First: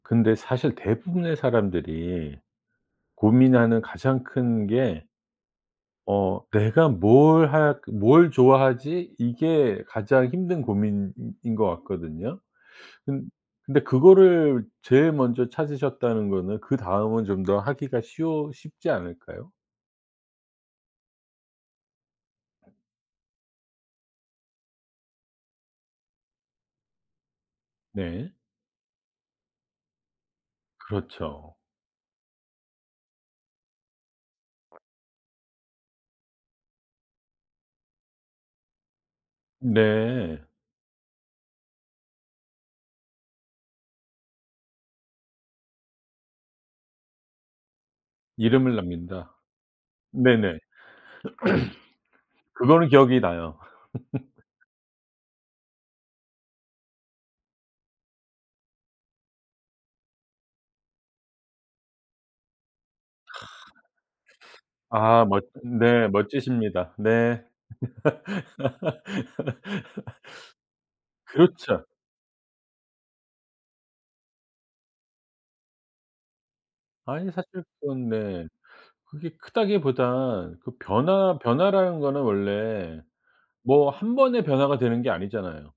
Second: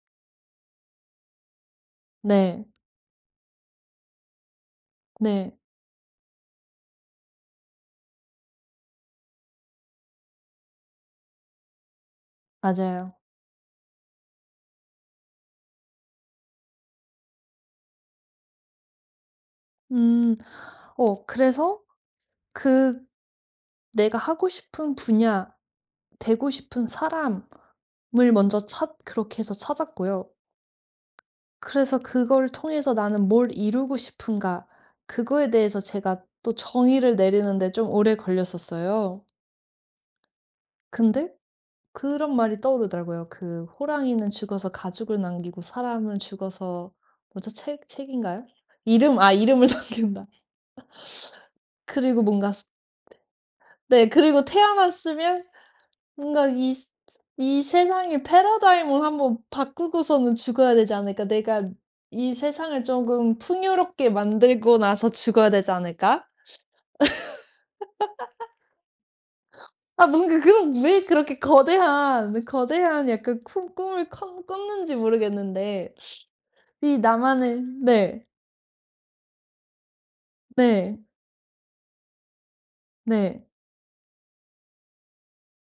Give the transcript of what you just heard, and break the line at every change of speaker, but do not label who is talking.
근데 사실 대부분의 사람들이
네.
고민하는 가장 큰 게
네.
어 '내가 뭘 할 뭘 좋아하지?' 이게 가장 힘든 고민인 것 같거든요.
맞아요.
근 근데 그거를 제일 먼저 찾으셨다는 거는 그다음은 좀 더 하기가 쉬워 쉽지 않을까요?
음. 어 그래서 그 내가 하고 싶은 분야 되고 싶은 사람을
네.
먼저 찾 그렇게 해서 찾았고요.
그렇죠.
그래서 '그걸 통해서 나는 뭘 이루고 싶은가.' 그거에 대해서 제가 또 정의를 내리는데 좀 오래 걸렸었어요.
네.
근데 그런 말이 떠오르더라고요. 그 호랑이는 죽어서 가죽을 남기고 사람은 죽어서 뭐죠? 책 책인가요?
이름을
이름
남긴다.
아 이름을 남긴다.
네네.
그리고 뭔가 스
그거는 기억이 나요. 그거는 기억이 나요.
네. 그리고 '태어났으면 뭔가 이 스 스 이 세상의 패러다임을 한번 바꾸고서는 죽어야 되지 않을까? 내가 이 세상을 쪼금 풍요롭게 만들고 나서
아 멋
죽어야 되지
네.
않을까?'
멋지십니다. 네.
아 뭔가 그런 왜 그렇게
그렇죠.
거대한, 거대한 약간 큰 꿈을 컨 꿨는지 모르겠는데 이
아니
나만의
사실 그건
네.
네. 그게 크다기보다 그
네.
변화 변화라는 거는 원래
네.
뭐 한번에 변화가 되는 게 아니잖아요.